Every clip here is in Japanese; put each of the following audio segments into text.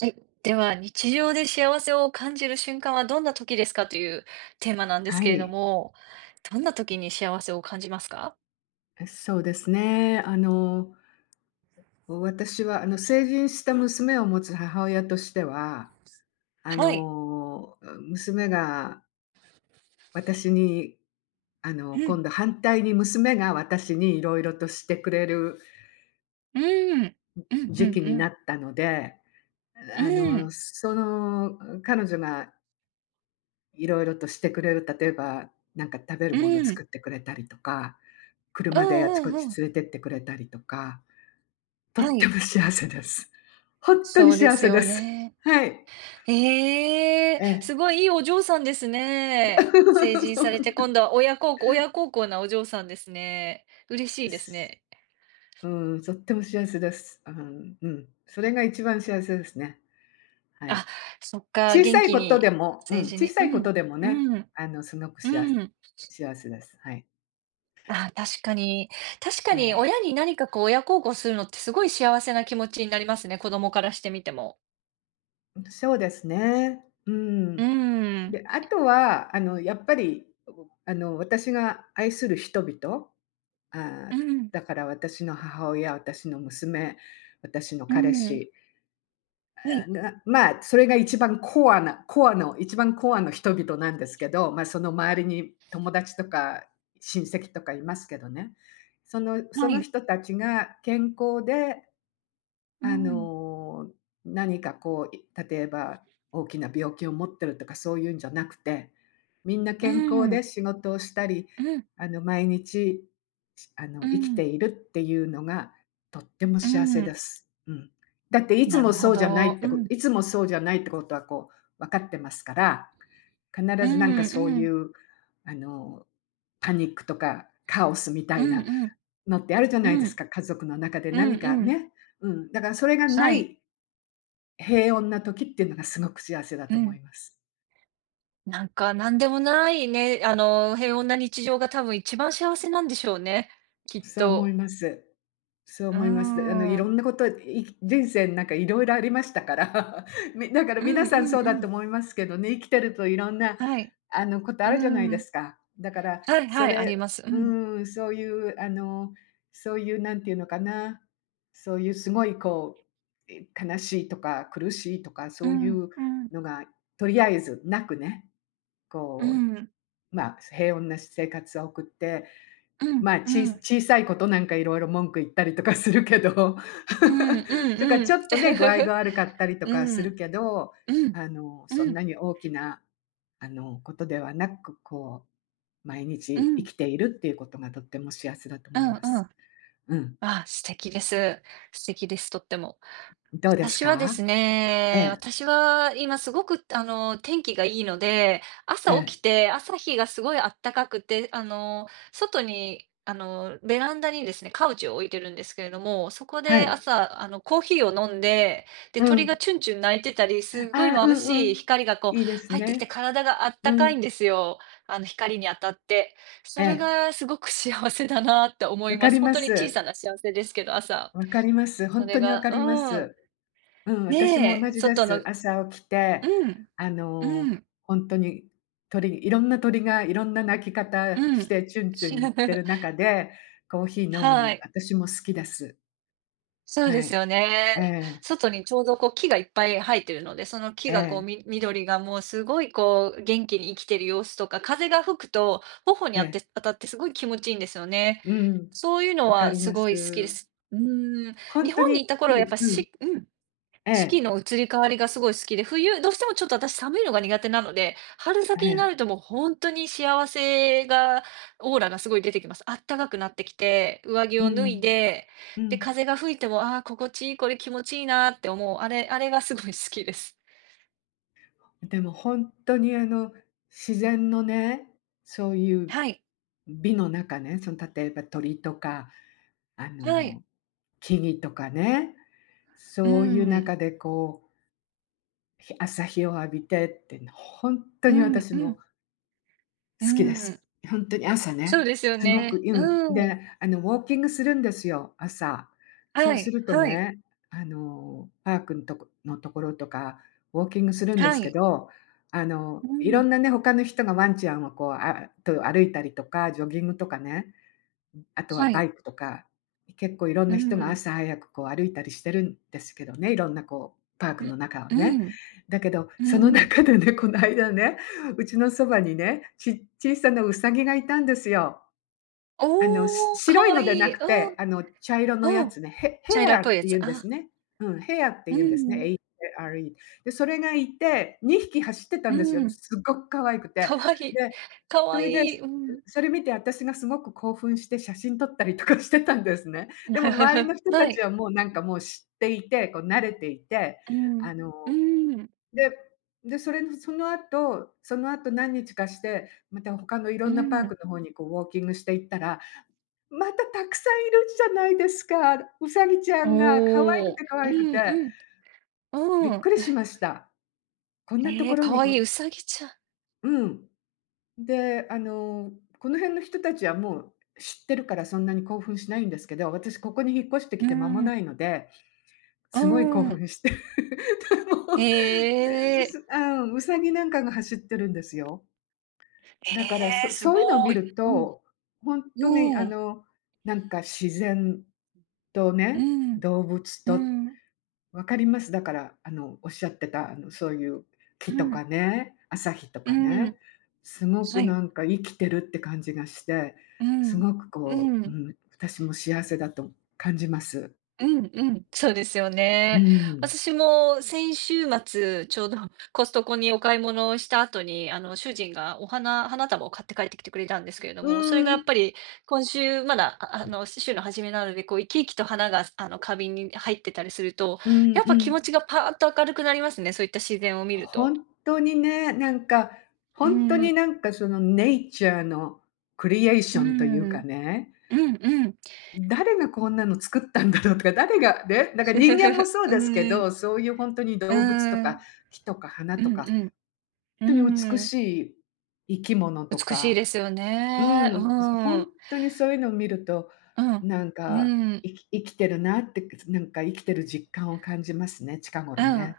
はい。では、日常で幸せを感じる瞬間はどんな時ですかというテーマなんですはけれどい、も、どんな時に幸せを感じますか？そうですね。私は成人した娘を持つ母親としては、あはい。の、娘が私に、あの、う今ん。度反対に娘が私にいろいろとしてくれるうん。うんうん時期にうなん。ったので、うん。その彼女がいろいろとしてくれる、例えば、なんか食べるうもの作ん。ってくれたりとか、う車でんあちうこんちうん。連れてってくれたりとかとっはてい。も幸せです。ほんとにそうで幸すせでよす。ね。はい。ええ、ええ。すごいいいお嬢さんですね。成 人そされうて、今度は親孝行なお嬢さんですね。嬉しでいですす。ね。うん、とっても幸せです。あ、ん、うん。それが一番幸せですね。はい。あ、そっか、元気に成人小にさういことん、でもね、うん。すごくうん。幸せです。はい。あ、確かに。確かえにえ、親に何かこう親孝行するのってすごい幸せな気持ちになりますね、子供からしてみても。そうですね。ううん。ん。で、あとは、やっぱり、私が愛する人々、ああ、うん。だから私の母親、私の娘、私のう彼ん。氏、はい。まあ、それが一番コアの人々なんですけど、ま、その周りに友達とか親戚とかいますけどね。そのそはのい。人たちが健康で、うあん。の、何かこう、例えば大きな病気を持ってるとかそういうんじゃなくて、みんなう健康でん。仕事をしたり、うん。毎日、う生きん。ているっていうのがとってもう幸せでん。す。うん。だってなるほど。うん。いつもそうじゃないってことはこう分かってますから、う必ずなんん。かそうういん。う、あの、パニックとかカオスみたういん。なうん。のってあるじゃうないですん。か、家族の中でうん何かうん。ね。うん、だからそれがなはい。い平穏な時っていうのがすごく幸せだうと思ん。います。なんかなんでもないね、平穏な日常が多分一番幸せなんでしょうね、きっそう思いと。ます。そううー思います。いろん。んなこと、い人生なんかいろいろありましたから、だからう皆んうさんんそううだとん。思いますけどね、生きてるといろんな、はい。ことあうるじゃないでん。すか。だからはいはい、あります。うん。うそういう、そういうなんていうのかな、そういうすごいこう、悲しいとか苦しいとかうそういん、ううん、のがとりあえずなくね、うこうん、まあ、平穏な生活を送って、うん、まあ、うん、小さいことなんかいろいろ文句言ったりとかするけど うん、うん とかうちょん。っとね、具合が 悪かったりとうかするん、けど、うん、うん、そうんん、なに大きな、ことではなく、こう、毎う日生んきているっていうことがとっても幸せだとう思います。ん。うん。あ、素敵です。素敵です、とっても。どうです私はでか？すえね、え、私は今すごく天気がいいので、朝え起え、きて、朝日がすごいあったかくて、外に、ベランダにですね、カウチを置いてるんですけれども、そこはでい。朝、コーヒーを飲んで、で、う鳥がん。チュンチュン鳴いてたり、すっごいああ、う眩んうしん。い光がこういいです入ってきてね。体があっうたかん。いんですよ。光に当たって。そえれえ、がすごく幸せだなって思わいかまりす。本ま当に小す。さな幸せですけど、朝。わかります。そ本当れにわがかりまうん。す。うん、私も同ねえ、じで外のす。朝起きて、うん、あの、うん、本当にいろんな鳥がいろんな鳴き方うしん。てチュンチュン言ってる 中で、コーヒー飲むはのい。私も好きです。そうではすい。よね。ええ、外にちょうどこう木がいっぱい生えてるので、その木えがこうえ、緑がもうすごいこう元気に生きてる様子とか、風が吹くと頬にえあってえ。当たってすごい気持ちいいんですよね。うん、そういうのわかはりすまごい好きです。す。うーん、本日当本に、にいた頃はやっぱうん、しうん、え四季え、の移り変わりがすごい好きで、冬、どうしてもちょっと私寒いのが苦手なので、春え先になえ、るともう本当に幸せが、オーラがすごい出てきます。あったかくなってきて、上着うを脱ん、いで、うで、ん。風が吹いても、ああ、心地いい、これ気持ちいいなって思う、あれがすごい好きです。でも本当に自然のね、そういうはい、美の中ね、その例えば鳥とか、あはの、い。木々とかね、うそういうん、中でこう、朝日を浴びてって、本当うにん、私うもん、う好きでん。す。ほんとに朝そうね、ですよすごくね。うん。うん。で、ウォーキングするんですよ、朝。そはうすい、るとはい、ね、パークんとこのところとか、ウォーキングするんではすけい。ど、ういろん、んなね、他の人がワンちゃんをこう、あと歩いたりとか、ジョギングとかね、あとははバい。イクとか、結構いろんうな人がん、朝早くこう歩いたりしてるんですけどね、いろんなこうパークうのん、中をね。うだけど、そのん、うん。中でね、この間ね、うちのそばにね、小さなウサギがいたんですよ。おお、か白いわのいでない。くうて、ん、茶色のやうん。つね、ヘ茶色アっぽいっやてつ。言うんですあ、ね。うん、ヘアってう言うんですね、ん、a r e。 で、それがいて、2匹走ってたうんですよ。ん。すっごく可愛くて。かわいい。でかそわいれで、い。うん。それ見て私がすごく興奮して写真撮ったりとかしてたんですね。でも周りの 人はたちい。はもうなんかもう知っていて、こう慣れていて、うん。あうの、ん、でで、それのその後何日かして、また他のいろうんなパーん。クの方にこうウォーキングしていったら、またたくさんいるじゃないですか。うさぎちゃんが可愛おくてお。可う愛くん、て、うん、びうっくん。りしました。こんなとえこー、ろかにわこいう。ウサギちゃん。うん。で、この辺の人たちはもう知ってるからそんなに興奮しないんですけど、私ここに引っ越してきうて間もなん、いので、うすごい興ん。奮して、へもう、うえ。すあ、うさぎなんかが走ってるんですよ。だから、ええ、すそごういうのを見い。るうん。と、本当にうん。なんか自然とうね、ん、動物うと。ん、わかります。だから、おっしゃってた、そういう木とかうね、朝日とかん、うね、ん。すごはくい。なんか生きてるって感じがして、うすん、ごくうこう、ん。うん、私も幸せだと感じます。うんうん、そうですようね。ん。私も先週末、ちょうどコストコにお買い物をした後に、主人が花束を買って帰ってきてくれたんですけれどうも、それがやん。っぱり今週まだ、週の初めなので、こう生き生きと花が、花瓶に入ってたりすると、うんやっうぱ気持ん。ちがパーッと明るくなりますね、そういった自然を見ると。本当にね、なんか、う本当にん、なんかそのネイチャーのクリエーシうョンというん、うかんね、うん。誰がこんなの作ったんだろうとか、誰がね、なんか人間も そううですけん、うん、ど、そういう本当にう動物とかん木とか花うとか、本ん、う当に美ん。しい生き物と美しいか、ですようね。うん、本ん。当にそういうのを見ると、うん。なんか、うん。生きてるなって、なんか生きてる実感を感じますね、近う頃ん。ね。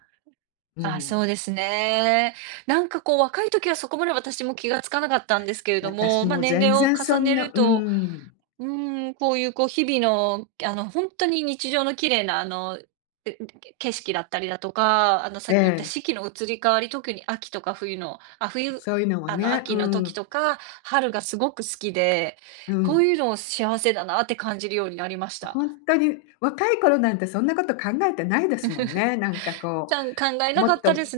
うあ、ん。そうですね。なんかこう若い時はそこまで私も気がつかなかったんですけれど私も、も年全齢を然そ重んねな、るうと、ん。うーん、こういうこう日々の、本当に日常の綺麗なえ、景色だったりだとか、さっき言ったえ四季の移り変わり、特に秋とか冬のえ、冬そういうのをね、う秋の時ん、とか、春がすごく好きで、うこうん。いうのを幸せだなって感じるようになりました。ほんとに若い頃なんてそんなこと考えてないですもんね。なんかちこゃん考えう、なもかっったと、です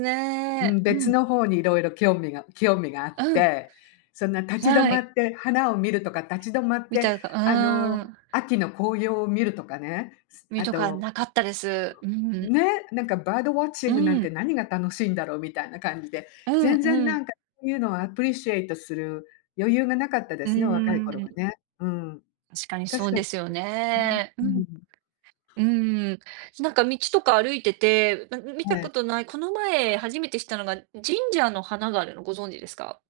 うね。ん、う別ん、の方に色々興味があっうん、て、そんな立ち止はまい。って花を見るとか、立ち止まっみたて、いかうあの、ーん、秋の紅葉を見るとかね、みあとかと、なかったです。うん、ね、なんかバードウォッチうングなんてん、何が楽しいんだろうみたいな感じで、うん、全然うなんん。かそういうのをアプリシエイトする余裕がなかったでうーすね、若い頃はん、ね。うん。確かにそ確うかにですそようね。ね。ううん、ん。うーん。なんか道とか歩いてて、見えたことえ。ない、この前初めて知ったのが、ジンジャーの花があるのご存知ですか？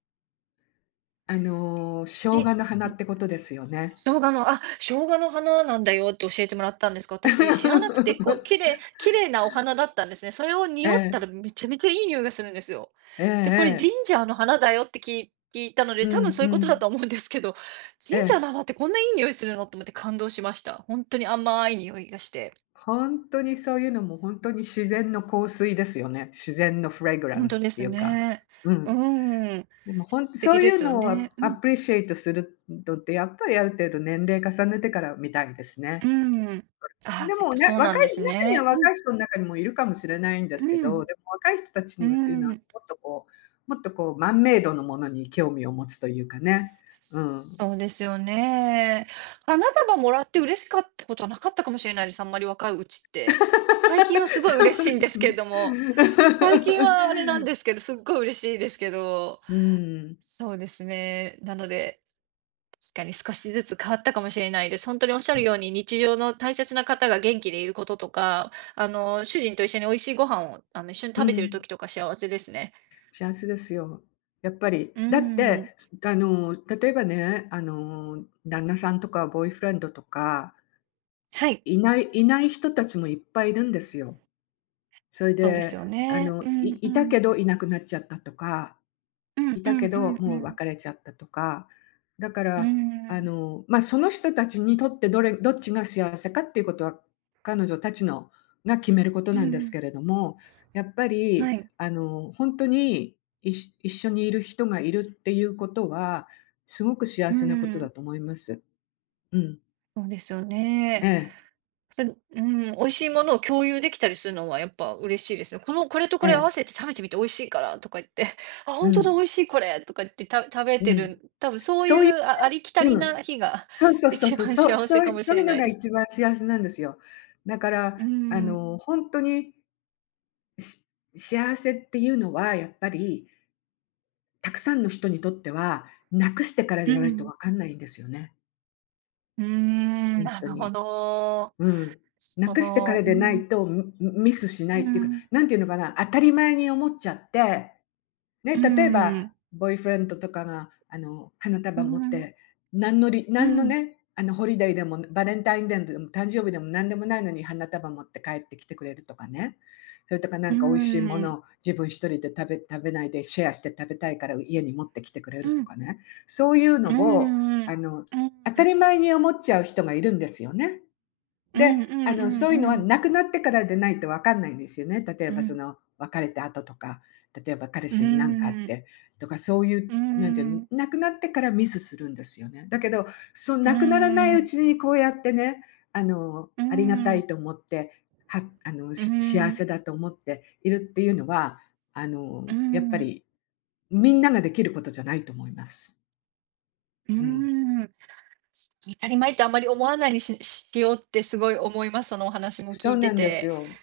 生じんん姜の花ってことですよね。生姜の、あ、生姜の花なんだよって教えてもらったんですが、私知らなくて、こう、綺 麗綺麗なお花だったんですね。それをえ匂ったえ、らめちゃめちゃいい匂いがするんですよ。ええで、これジええ。ンジャーの花だよって聞いたのうで、多分んそういううことだん。と思うんですけど、ジえンジャーえ。の花ってこんないい匂いするのと思って感動しました。本当に甘い匂いがして。ほそういうのも、本当に自然の香水ですよね。自然のフレグラ本ン当スでっていすうか、ね。ううん。ーん。でも素そ敵ういでうすよのをね。うアん。プリシエイトするのって、やっぱりある程度年齢重ねてからみたいですうね。ん。ああ、でやっもぱね、そうなんですね。う若ん、い人の中にもいるかもしれないんでうすけど、ん、でも若い人たちうのっていうのは、ん。もっとこう、マンメイドのものに興味を持つというかね。うん。そうですよね。花束もらって嬉しかったことはなかったかもしれないです。あんまり若いうちって。最近はす ごい嬉そしういんでですすけれね。ども、最近はあれなん ですけど、すっごい嬉しいですけど、うん、そうですね。なので、確かに少しずつ変わったかもしれないです。本当におっしゃるように、日常の大切な方が元気でいることとか、主人と一緒に美味しいご飯を、一緒にう食べてるん。時とか幸せですね。幸せですよ。やっぱり。うだっん。て、例えばね、旦那さんとかボーイフレンドとか、はい、いない人たちもいっぱいいるんですよ。それそうですで、よね。うんいういたん。けどいなくなっちゃったとか、うんいうたんけうど、んうもうん。別れちゃったとか、だかうーら、ん、まあ、その人たちにとってどっちが幸せかっていうことは、彼女たちのが決めることうなんですん、けれども、やっぱはり、い、本当に、一緒にいる人がいるっていうことは、すごく幸うせなことだん、と思います。うん。そうですよえね。え、それ、美味しいものを共有できたりするのはやっぱ嬉しいですね。これとえこれ合え、わせて食べてみて美味しいからとか言って、あ、う本当だ美ん、味しいこれとか言って、食べうてん。る、多分そういそういうありきたう、りうん。な日が そう そうそう一そう、番そう幸せそうかいうもしそういれうなのいがです。一番幸せなんですよ。だかうら、ん、ほんとに、し幸せっていうのは、やっぱり、たくさんの人にとっては、無くしてからじうゃないとん、分かんないんですよね。うほん、んなとるほに。ど。うん。無そくしてかの、らうでなん、いと、ミスしなういっていうか、ん、何て言うのかな、当たり前に思っちゃってね、う例えば、ん、ボーイフレンドとかが、花う束持っん、て、う何のん、ね、ホリデーでもバレンタインデーでも誕生日でも何でもないのに花束持って帰ってきてくれるとかね。それとかなうんか美味しいものん、を自分一人で食べないでシェアして食べたいから家に持ってきてくれうるとん。かね。そういううのを、んうあん。の、う当たん。り前に思っちゃう人がいるんですよね。うんうで、んうそんういうのはうん。亡くなってからでないと分かんないんですよね。例えうばそん。の、別れた後とか、例えば彼う氏に何かあっん。てとか、そういう、うなんていうの、ん。亡くなってからミスするんですよね。だけど、そのう亡くならないうん。ちにこうやってね、うありがたいん。と思って、う幸ん。せだと思っているっていうのは、うやっぱん。りみんなができることじゃないと思います。ううん。ん。当たり前ってあんまり思わないにしようってすごい思います。そのお話も聞そういなてんですて。よ。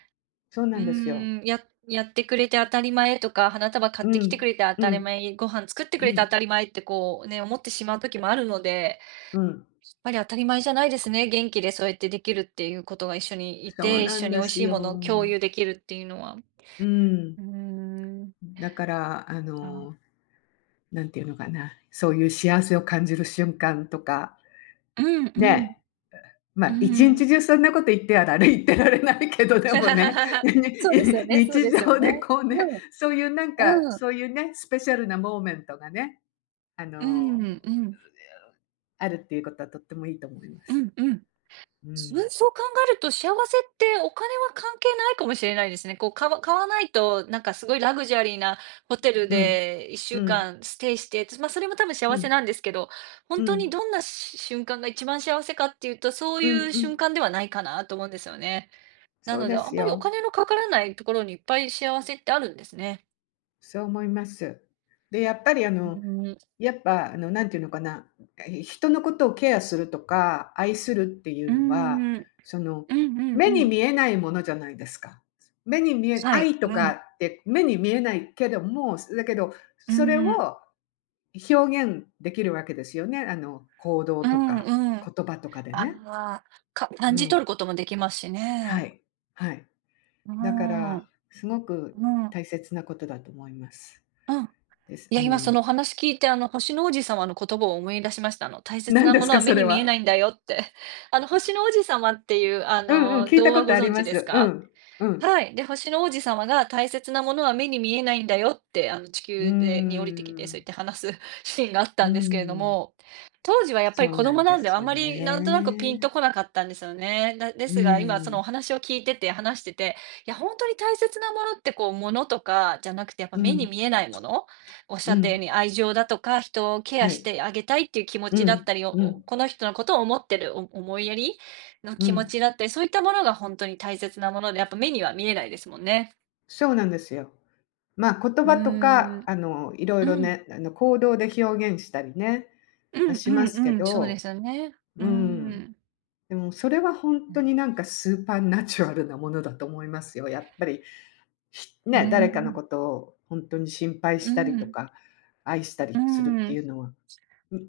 そうなうんですよ。ーん、やってくれて当たり前とか、花束買うってきてん。くれて当うたりん。前、ご飯作ってくうれて当ん。たり前ってこうね、思ってしまう時もあるのでうん。当たり前じゃないですね。元気でそうやってできるっていうことが一緒にいそうて、一な緒んにで美味すしいものを共よ。有できるっていうのは。うん。うーん、だから、あ。なんていうのかな、そういう幸せを感じる瞬間とか、うんうん、ね、まうあ、一ん。日中そんなこと言ってられないけど、でもね、そうですよにね、そう日ですよ常でね。こううね、ん、そういうなんか、うん。そういうね、スペシャルなモーメントがね、あうの、ん、うん、あるっていうことはとってもいいと思いまうす。んうん。うん。うん、そう考えると幸せってお金は関係ないかもしれないですね。こう、買わないと、なんかすごいラグジュアリーなホテルうん。で1う週ん。間ステイして、まあそれも多分う幸せん。なんですけど、う本当にん。どんな瞬間が一番幸せかっていうと、そうういんううん。瞬間ではないかなと思うんですよね。なそうので、であんすまりおよ。金のかからないところにいっぱい幸せってあるんですね。そう思います。で、やっぱりうん。やっぱなんていうのかな、人のことをケアするとか、愛するっていううんのは、うん。その、うんう目んうにん。見えないものじゃないですか。目に見えはい。愛とうかん。って目に見えないけども、だけど、うそれんうん。を表現できるわけですよね。行動うとかんうん。あ言葉とかでね。あ、う感じん。取ることもできますしはね。い。はい。うだかん。うら、すごくん。大切なことだと思います。うん。です。いうや、今そん。のお話聞いて、星の王子様の言葉を思い出しました。「大切何なでもすのか、はそ目れに見えなは？いんだよ」って。星の王子様っていう、うんうん、聞いた童こ話とごあり存知まですす。うか？ん、うん。はい。で、星の王子様が「大切なものは目に見えないんだよ」って、地うー球に降りてきて、そう言ん、って話す シーンがあっうたーんですけれどん。も、当時はやっぱりそう子な供んでなんで、あすんよまりなんとなくピンとね。こなかったんですよね。でうすが、今そーのん、お話を聞いてて、話してて、いや本当に大切なものってこう、物とかじゃなくて、やっぱう目にん、見えないもの、おっしうゃったよん、うに愛情だとか、人をケはアしい。てあげたいっていう気持うちだっん、たり、うん、この人のことを思ってる思いやりのう気持ん。ちだったり、そういったものが本当に大切なもので、やっぱ目には見えないですもんね。そうなんですよ。まあ、言う葉とーか、ん。いろいうろん。ね、行動で表現したりね、うまあ、んしまうすけんうん、そうでど、すよね。ううーん。ん。でもそれは本当になんかスーパーナチュラルなものだと思いますよ。やっぱりうーね、誰かのん。ことを本当に心配うしたりとん。か、愛したうりするってん。いうのは、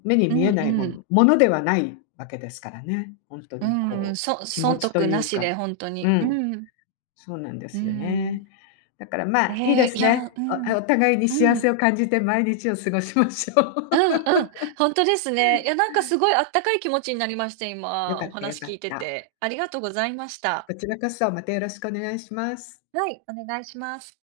目にう見んえうないん。ものではないわけですからね。本当うにこん、う、気持損ちと得いなうしか、で本当うに。うん、ん。そうなんでうすよん。ね。だから、まあ、いいでえー、すいや、ね。うん。お互いにう幸ん。せを感じて毎日を過ごしましょう。うんうん。本当ですね。いや、なんかすごいあったかい気持ちになりまして、よか今っおたよ話か聞っいてた。て。ありがとうございました。こちらこそ、またよろしくお願いします。はい、お願いします。